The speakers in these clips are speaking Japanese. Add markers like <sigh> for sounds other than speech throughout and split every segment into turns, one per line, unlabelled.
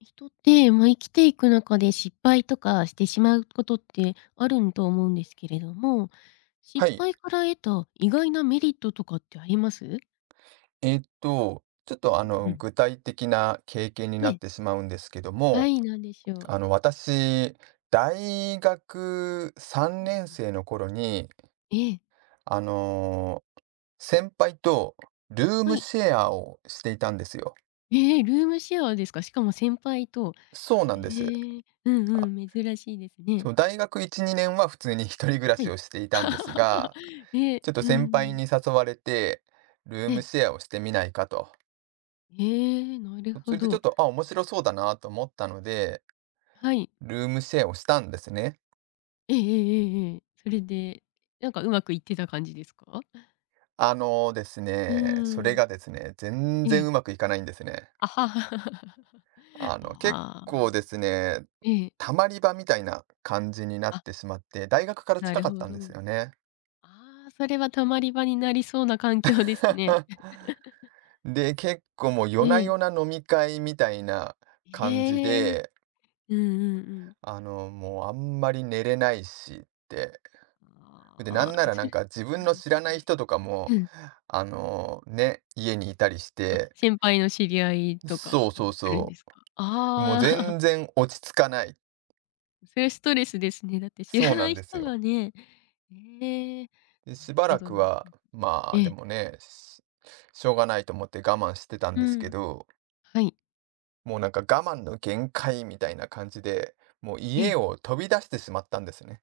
人って、まあ、生きていく中で失敗とかしてしまうことってあるんと思うんですけれども、
は
失
い。
敗から得た意外なメリットとかってあります？
ちょっと
うんうん。
具体的な経験に
え
なっ
え、
てしまうんですけど
は
も、
い、なんでしょう？
私、大学3
うん
年
うん。
生の頃に、
ええ、
あの、先輩とルー
は
ム
い。
シェアをしていたんですよ。
ええ、ルームシェアですか？しかも先輩と。
そう
へ
なんです。
え、うん
あ、
うん、珍しいですね。
そう、大学1、2年は普通に一人暮ら
は
し
い。
をしていたんですが、
<laughs> ええ、
ちょっと
う
先
んう
輩
ん。
に誘われて、ルー
え
ム
え。
シェアをしてみないかと。
ええ、なるほ
それでちょっ
ど。
と、あ、面白そうだなと思ったので、
はい。
ルームシェアをしたんですね。
ええええええ、それで、なんかうまくいってた感じですか？
あのです
う
ね、それ
ーん。
がですね、全
え
然
え。
うまくいかないんですね。
あ、は <laughs>
結
あ
構
あ。
ですね、
ええ。
たまり場みたいな感じになっ
あ、
てしまって、大学から
な
近
る
か
ほ
ったん
ど。
ですよね。
ああ、それは溜まり場になりそうな環境ですね。
<laughs> で、結構もう
<laughs>
夜な
ええ。
夜な飲み会みたいな感じ
ええ。
で、
うんうんうん。
もうあんまり寝れないしって。で、な
ああ、
んならな
それ
ん
そ
か自分
う
の
で
知ら
す
ない
ね。
人とかも、
うん。
ね、家にいたりし
あ、
て、
先輩の知り合いと
そ
か
う
が
そう
来るん
そ
ですか？
う。もう
ああ。
全然落ち着かない。
それストレスですね。だって知
そう
ら
な
な
ん
い
です
人
よ。
がね、ええ、
で、
な
し
る
ば
ほ
ら
ど
く
なる
は、
ほど。
ま
え
あ、で
え、
もね、しょうがないと思って我慢してたん
う
ですけ
ん。
ど、
はい。
もうなんか我慢の限界みたいな感じで、もう
ええ。
家を飛び出してしまったんですね。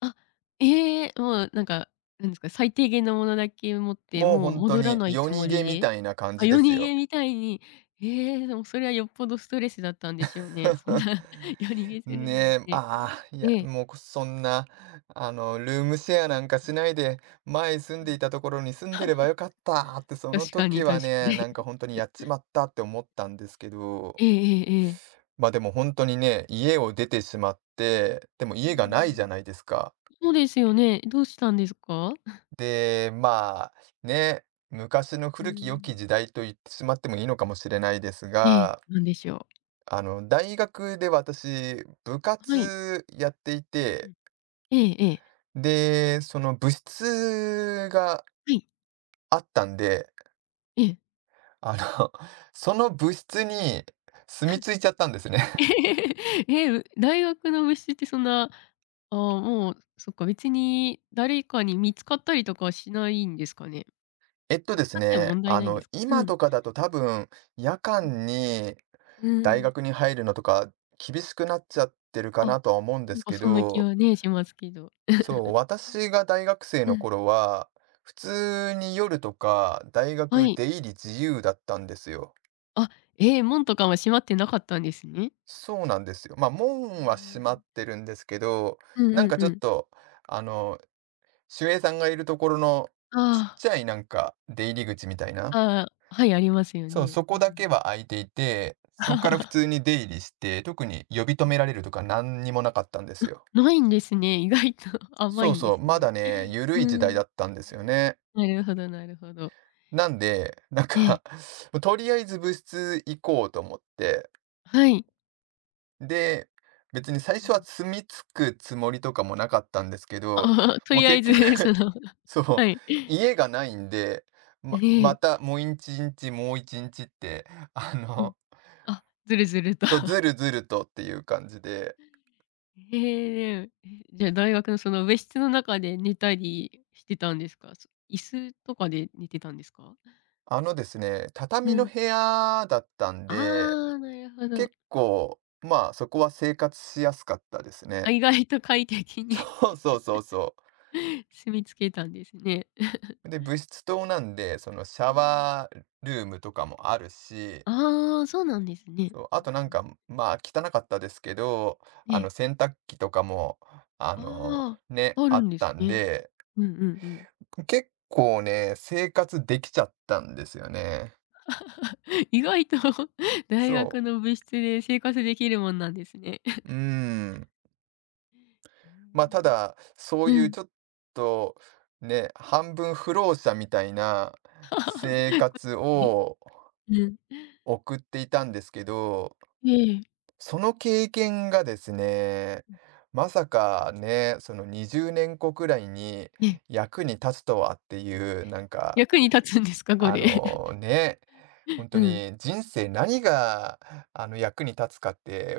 あ、ええ、もうなんか、なんですか、最低限のものだけ持って、
もう
もう
本当
戻ら
に
ない
夜
つ
逃
も
げ
り
み
で？
たいな感
あ、
じで
夜
す
逃げ
よ。
みたいに、ええ、でもそれはよっぽどストレスだったんでしょうね。そん
<laughs>
な <laughs> 夜逃げする
ね
なん
え、
て。
ああ、い
え
や、
え。
もう、そんな、ルームシェアなんかしないで、前住ん
う
で
ん、
いたところに住んでればよかったって、その
確かに
時は
確か
ね、な
に。
んか
<laughs>
本当にやっちまったって思ったんですけど、
ええええええ。
ま、あでも本当にね、家を出てしまって、でも
うー
家がないじ
ん。
ゃないですか。
そうですよね。どうしたんですか？<laughs>
で、まあ、ね、昔の
うー
古き良き
ん。
時代と言ってしまってもいいのかもしれないです
ええ、
が、
なんでしょ
大学で私、部
う。はい。
活やってい
うんう
て
ん。ええええ。
で、その部室が
はい。
あったんで、
ええ。
あの、<laughs> その部室に住み着
<laughs>
いちゃったんですね。
ええ、え、大学の虫ってそんな、ああ、もう、そっか、別に誰かに見つかったりとかはしないんですかね？
<laughs> えっと
見
で
つ
す
かっても
ね、
問題ないんですか？う
今
ん。
とかだと多分、夜
うん。
間に
う
大
ーん。
学に入るのとか厳しくなっちゃってるか
あ、
なとは思うんで
なん
す
か
け
そんな気
ど、
はね、しますけど。
そう、私が大学生
う
の
ん。
頃は、普通に夜とか大
は
学
い。
出入り自由だったんですよ。
あ、ええ、門とかは閉まってなかったんですね。
そうなんですよ。まあ、
あ
門
あ、
は
な
閉
る
ま
ほど。
ってるんですけど、
うん
な
う
ん
ん
か
う
ちょっ
ん。
と、あの、守衛さんがいるところのちっ
あ
ちゃいなんか出入り口みたいな、
あ、ああ、はい、ありますよ
そう、
ね。
そ
うん
こ
う
だけ
ん。
は開いていて、そこから普通
<laughs>
に出入りして、特に呼び止
ああ、
められるとか何にもなかったんですよ。
ないんですね。意外と <laughs> 甘
そ
い
う
んで
そう、
す
ま
ね。
だね、緩い時
う
代だ
ん。
ったんですよね。
なるほどなるほど。
なんで、なん
ええ、
か <laughs> とりあえず部室行こうと思って、
はい。
で、別に最
う
初は
ん。
住み着くつもりとかもなかったんですけど、
あ、 <laughs> と
もう
りあ
結
えず <laughs> そ
局
の、
<laughs> そ
は
う、
い。
家がないんで、
え
ま
え、
たもう一日もう一日って、あ
うん。
の、
あ、ずるずると。
そう、ずるずるとっていう感じで、
<laughs> え、え、じゃ、あ、大学のその部室の中で寝たりしてたんですか？そ、椅子とかで寝てたんですか？
あのですね、
う
畳の
ん。
部屋だったん
あ
で、
あ、なるほど。
結構、まあそこは生活しやすかったです
あ、
ね。
意外と快適
<laughs>
に
そうそうそうそ
<laughs> 住み着けたんですね。
う。で、物質棟なんで、そのシ
う
ャ
ん。
ワールームとかもあるし、
ああ、そうなんですね。
そう、
う
あ
ん
となん
うん。
か、まあ、汚かったですけど、
ええ。
洗濯機とかも、
あ
ね、
あ、あ
あ
る
っ
んで
た
す
ん
ね。
で、
うんうんうん。
結構ね、生活できちゃったんですよね。
<laughs> 意外と <laughs> 大
そ
学
う。
の部室で生活できるもんなんですね。
うーん。
う
まあ、た
ん。
だ、そ
<laughs>
う
う
いう
ん。
ちょっと、ね、半分不老者みたいな生
<laughs>
活
ね。
を
うん。
送っていたんですけど、
ええ。
その経験がですね、まさかね、その20年後くらいに
ね、
役に立つとはっていう、なんか、
役に立つんですか？こ
あ
れ。
のね、本
<laughs>
当
うん。
に人生何が、役に立つかって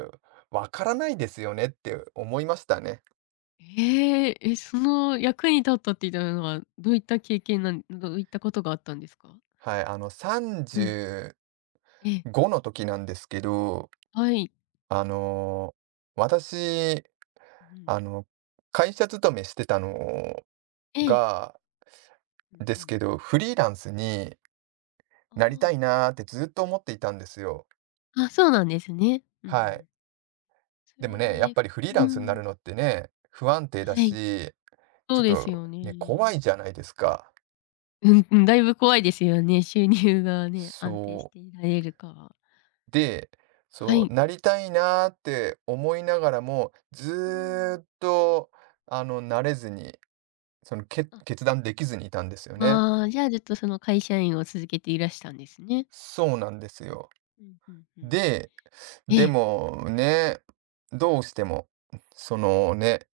わからないですよねって思いましたね。
ええ、え、その役に立ったって言ったのは、どういった経験なん、どういったことがあったんですか？
はい、
うん。ええ。
35の時なんですけど、
はい。
あの、私、
うん。
あの、会社勤めしてたの
ええ。
が
うん
で
う
す
ん。
けど、フリーランスに
あ
なりたい
あ。
なーってずっと思っていたんですよ。
あ、そうなんですね。うんう
はい。
ん。そ
でも
れ
ね、やっ
で、
ぱりフリーラン
う
スにな
ん。
るのってね、不安定だ
はい。
し、
そ
ちょ
う
っ
です
と
よ
ね、怖
ね。
い
<laughs>
じゃないですか。
うんうん、だいぶ怖いですよね。収入がね、安定し
そ
ていられるかは。
う。で、
は
そう、
い。
なりたいなーって思いながらも、ず
うん。
ーっと、なれずに、その、
あ、
決断できずにいたんですよね。
ああ、じゃあずっとその会社員を続けていらしたんですね。
そうなんですよ。
うんうんうん。
で、
え
で
え。
もね、どうしても、そのね、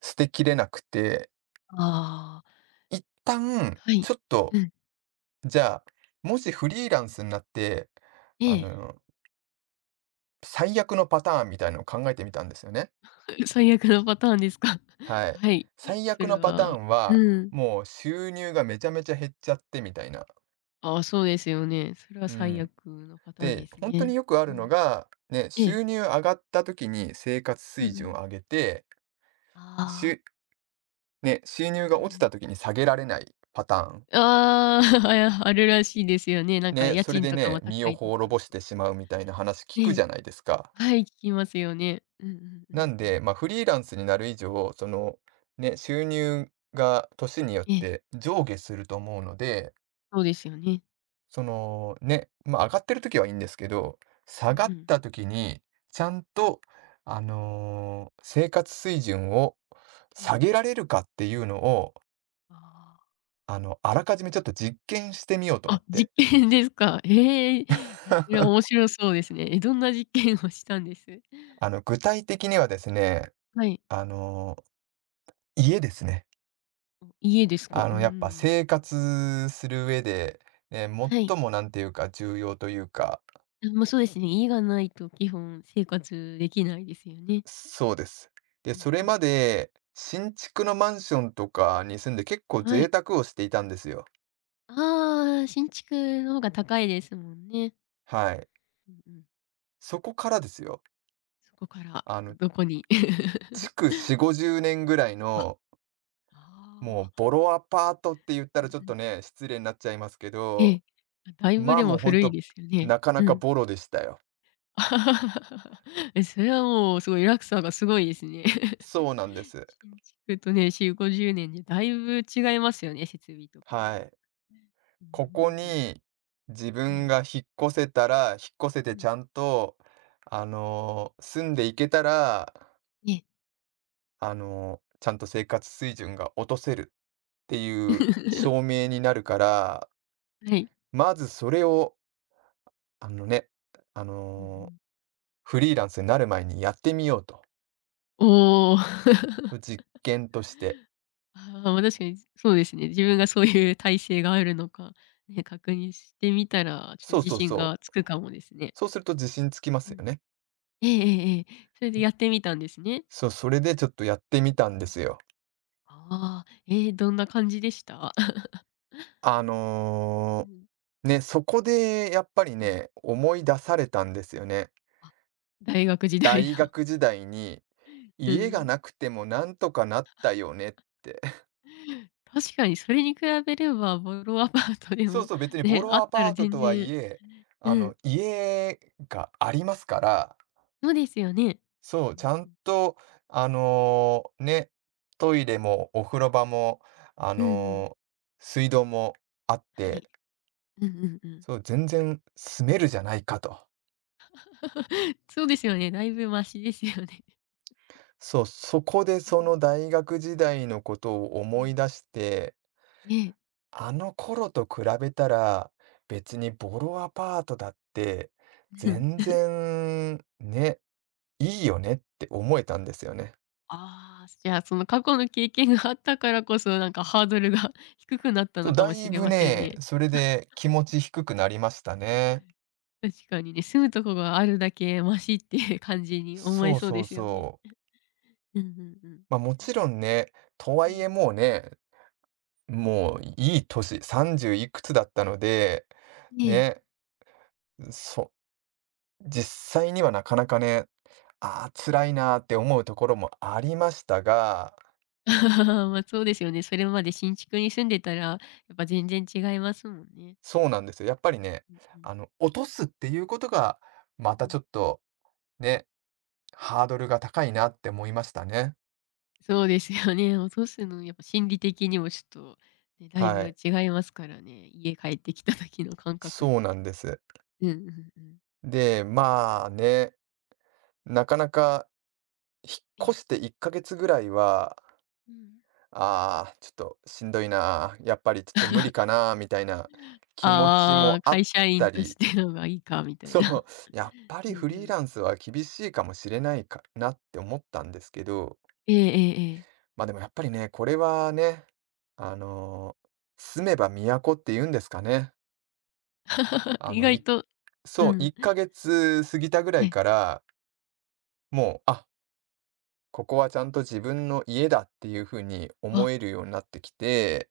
捨てきれなくて、
ああ、
一旦、
はい。
ちょっと、
うん。
じゃあ、もしフリーランスになって、
え
あ
え。
の、最悪のパターンみたいのを考えてみたんですよね。
<laughs> 最悪のパターンですか。<laughs>
はい。
はい。
最
そ
悪
れ
のパター
は、
ンは、
うん。
もう収入がめちゃめちゃ減っちゃってみたいな。
ああ、そうですよね。それは
う
最
ん。
悪のパターン
で、
です
本当に
ね。
よくあ
う
るの
ん。
が、ね、
ええ。
収入上がった時に生活
うんう
水準を
ん。
上げて、し
あ
ゅ
あ。
ね、収入が
う
落
んう
ちた
ん。
時に下げられないパターン。
ああ、<laughs> や、あるらしいですよね。なんか
ね、
家
それ
賃
で
とか
ね、
も
身
高
を
いとこ
滅
ろ
ぼ
と
して
か、
しまうみたいな話聞くじ
ね、
ゃないですか。
はい、聞きますよね。うんうんう
な
ん
ん
う
で、
ん。
まあ、フリーランスになる以上、その、ね、収入が年によっ
ええ、
て上下すると思うので、
そうですよね。
その、ね、まあ、上がってる時はいいんですけど、下
う
が
んう
っ
ん。
た時にちゃんと、生活水準を
う
下
ん。
げられるかっていうのを、
ああ。
あらかじめちょっと実験してみようと思っ
あ、
て。
実験ですか。ええ、え、それは面
<laughs>
白そうですね。え、どんな実験をしたんです？
具体的にはですね、
はい。
あの、家ですね。
お、家ですか。うんう
やっぱ
ん。
生活する上で、ね、
はい。
最もなんていうか重要というか、
あ、まあ、そうですね、家がないと基本生活できないですよね。
そうです。で、
うん
それ
うん。
まで新築のマンションとかに住んで結構
は
贅
い。
沢をしていたんですよ。
ああ、新築の方が高いですもんね。
はい。
うんうん。
そこからですよ。
そこから
あの、
どこに？<laughs>
築4、50年ぐらい
あ、
の、も
ああ。
うボロアパートって言ったらちょっ
うんう
と
ん。
ね、失礼になっちゃいますけ
え
ど、
え。だいぶ
まあ
で
も
も
うほん
古い
と、
ですよね。
なか
う
なか
ん。
ボロでしたよ。
<laughs> え、それはもうすごい落差がすごいですね。<laughs>
そうなんです。
新築とね、4、50年でだいぶ違いますよね、設備とか
は
も。
い。
うんう
ここ
んうん。
に自
え
分が
え。
引っ越せたら、引っ越せて
う
ち
ん。
ゃんと、住んでいけたら、
ええ。
ちゃんと生活水準が落とせるっていう証
<laughs>
明になるから、
はい。
まずそれを、あのね、あ
うんう
の、
ん。
フリーランスになる前にやってみようと。
おお。
実験として。
ああ、ま、確かに、そうですね。自分がそういう耐性があるのか、ね、確認してみたら、ちょっと
そう
自
そう
信
そ
がつ
う。
くかもですね。
そうすると自信つきます
うん。
よね。
ええええええ。それでやってみたんですね。
そう、それでちょっとやってみたん
う
で
ん。
すよ。
ああ、ええ、どんな感じでした？
あ
<laughs> う
の
ん、
ーね、そこでやっぱり
うん。
ね、思い出されたんですよね。
あ、大学時代
大
の。
学時代に、
<laughs> う
家が
ん。
なくてもなんとかなったよねって。<laughs>
確かにそれに比べれば、ボロアパートで
そう
も
そう、別にボ
ね、あ
ロ
っ
ア
た
パ
ら
ート
全
とは
然、
いえ、
うん、
家がありますから、
そうですよね。
そう、
う
ち
ん
ゃ
う
ん
ん。
と、ね、トイレもお風呂場も、あ
うんうん。
のー水道もあっ
はい。
て、
うんうんうん。
そう、全然住めるじゃないかと。
<laughs> そうですよね、だいぶマシですよね。
そう、そこでその大学時代のことを
え
思い出
え、
して、
ええ。
あの頃と比べたら、別にボロアパートだって、
<laughs> うん、
全然ね、いいよねって思えたんですよね。
ああ、じゃあ、その過去の経験があったからこそ、なんかハードルが <laughs> 低くなった
そう、
のか
だ
もし
い
れ
ぶ
ません
ね、
ね。
それで気持ち低くなりましたね。
確かにね、住むとこがあるだけマシっていう感じに思え
そう
そう
そ
で
う
すよね。
そう。
うんうんうん。
まあもちろんね、とは
え
いえ
え、
もうね、もういい年、30いくつだったので、
ええ。
ね、そ実際にはなかなかね、ああ、辛いなーって思うところもありましたが、
<laughs> まあ、そうですよね。それまで新築に住んでたら、やっぱ全然違いますもんね。
そうなんですよ。やっぱりね、
うんうん。
落とすっていうことが、ま
う
たちょ
ん、
っとね、ハードルが高いなって思いましたね。
そうですよね。落とすのやっぱ心理的にもちょっと、ね、だい
は
ぶ
い。
違いますからね、家帰ってきた時の感覚っ
そうな
て。
んです。
うんうんうん。
で、まあね、なかなか引
え
っ
え。
越して1ヶ月ぐらいは、
うん。
ああ、ちょっとしんどいなー、やっぱりちょっと無理かなー、みたいな
<gasps>
気持ち
ああ、
もあっ
会社
た
員とし
り
てのがいいかみたい
そ
な。
う、やっぱ
<laughs> う
り
んう
フリーラ
ん。
ンスは厳しいかもしれないかなって思ったんですけど、
<laughs> ええええええ。
ま、あでもやっぱりね、これはね、あの、住めば都って言うんですかね。
<laughs>
あ
意
の、
外
い
と、う
そう、
ん。
1ヶ月過ぎたぐら
え
い
え。
から、もう、あ、ここはちゃんと自分の家だっていう風に
あ、
思えるようになってきて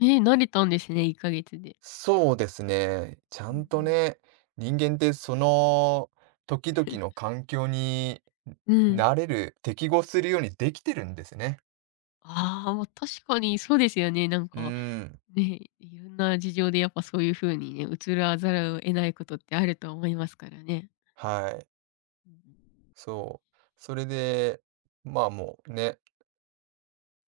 ね、慣れたんですね、1ヶ月で。
そうですね。ちゃ
うん
ん
う
と
ん。
ね、人間ってその時々の環境に
うん。
慣れる、適合するようにできてるんですね。
ああ、ま、確かにそうですよね。なん
う
か、
ーん。
ね、いろんな事情でやっぱそういう風にね、移らざるを得ないことってあると思いますからね。
はい。
うんうん。
そう。それで、まあもうね、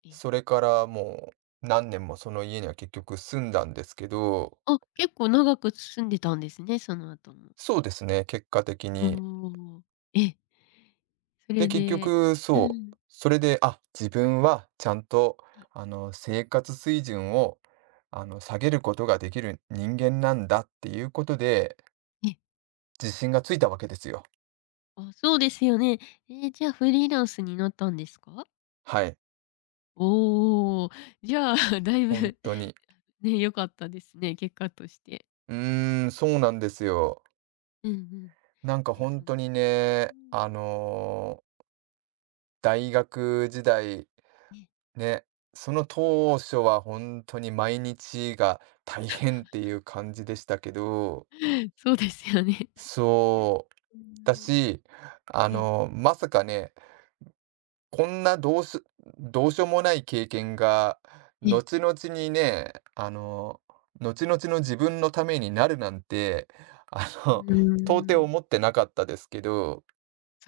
ええ。
それからもう何年もその家には結局住んだんですけど、
あ、結構長く住んでたんですね、その後も。
そうですね、結果的
あ
に。
あ、ええ。そ
で、
れ
結
で、
局、
う
そ
ん。
う、それで、あ、自分はちゃんと、
はい。
生活水準を、下げることができる人間なんだっていうことで、
え、
自信がついたわけですよ。
あ、そうですよね。ええ、じゃあフリーランスになったんですか？
はい。
おお、じゃあ <laughs> だい
本
ぶ、
当に。
<laughs> ね、良かったですね、結果として。
うーん、そうなんですよ。
うんうん。
なんか
え、
本
その、
当に
う
ね、
ん。
大学時代、
え
ね、その当初は本当に毎日が大変っていう感じでしたけど、
え <laughs> そうですよね。<laughs>
そう。
うー
だ
ん。
し、
ええ、
まさかね、こんなどうしようもない経験が、
ええ。
後々にね、後々の自分のためになるなんて、あ
う
の、
ー
<laughs> 到底
ん。
思ってなかったですけど、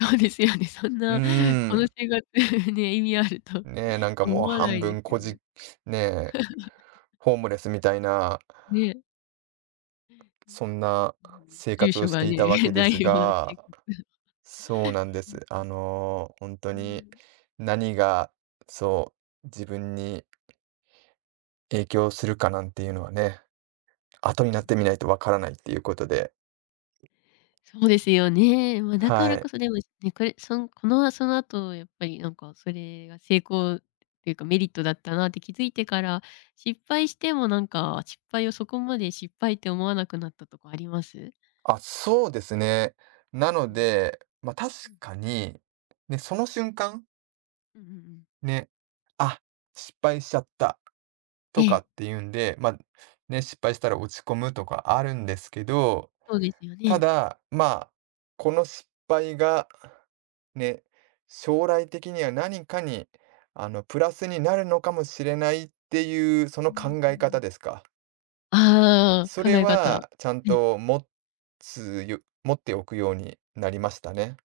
そうですよね。そん
うー
なこの
ん、
生活 <laughs> ね、意味あると <laughs>
ねえ、なんか
思
もう
わな
半
いで
分
す
こ
よ
じ
ね。
ねえ、ホームレスみたいな、
ね。
そんな
うん、
生
住
活を
所
し
が
てい
ね、
たわ
<laughs>
けで
ない
す
ようだし。
が、そうなんです。
<laughs>
本当
う
に
ん。
何が、そう、自分に影響するかなんていうのはね、後に
う
な
ん
って
う
み
ん。
ないとわからないっていうことで、
そうですよね。まあ、だか
は
ら
い。
こそでもね、これ、このその後やっぱりなんかそれが成功っていうかメリットだったなって気づいてから、失敗してもなんか、失敗をそこまで失敗って思わなくなったとこあります？
あ、そうですね。なの
うんうん。
で、ま、確
うん。
かに、ね、その瞬間、
うんうんうん。
ね、あ、失敗しちゃった
え
とか
え、
っていうんで、ま、ね、失敗したら落ち込むとかあるんですけど、
そうですよ
た
ね。
だ、まあ、この失敗が、ね、将来的には何かに、プラスになるのかもしれないっていう、そ
う
の
ん
考
う
え方
ん。
ですか？
あ
そ
あ、考
れ
え方。は
はちゃん
い。
と持つよ持っておくようになりましたね。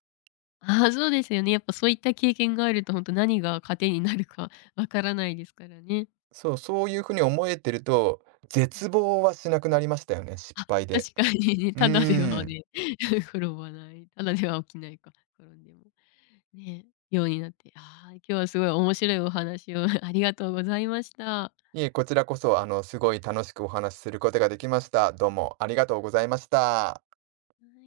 ああ、そうですよね。やっぱそういった経験があるとほんと何が糧になるかわからないですからね。
そう、そういう風に思えてると、
うん。
絶望はしなくなりましたよね、失
あ、
敗で。
確かにね、<laughs>
う
ただで
ー
は
ん。
ね、<laughs> 転ばない、ただでは起きないか、転んでも。ね、ようになって、ああ、今日はすごい面白いお話を <laughs> ありがとうございました。は
いえ、こちらこそ、すごい楽しくお話しすることができました。どうもありがとうございました。
い。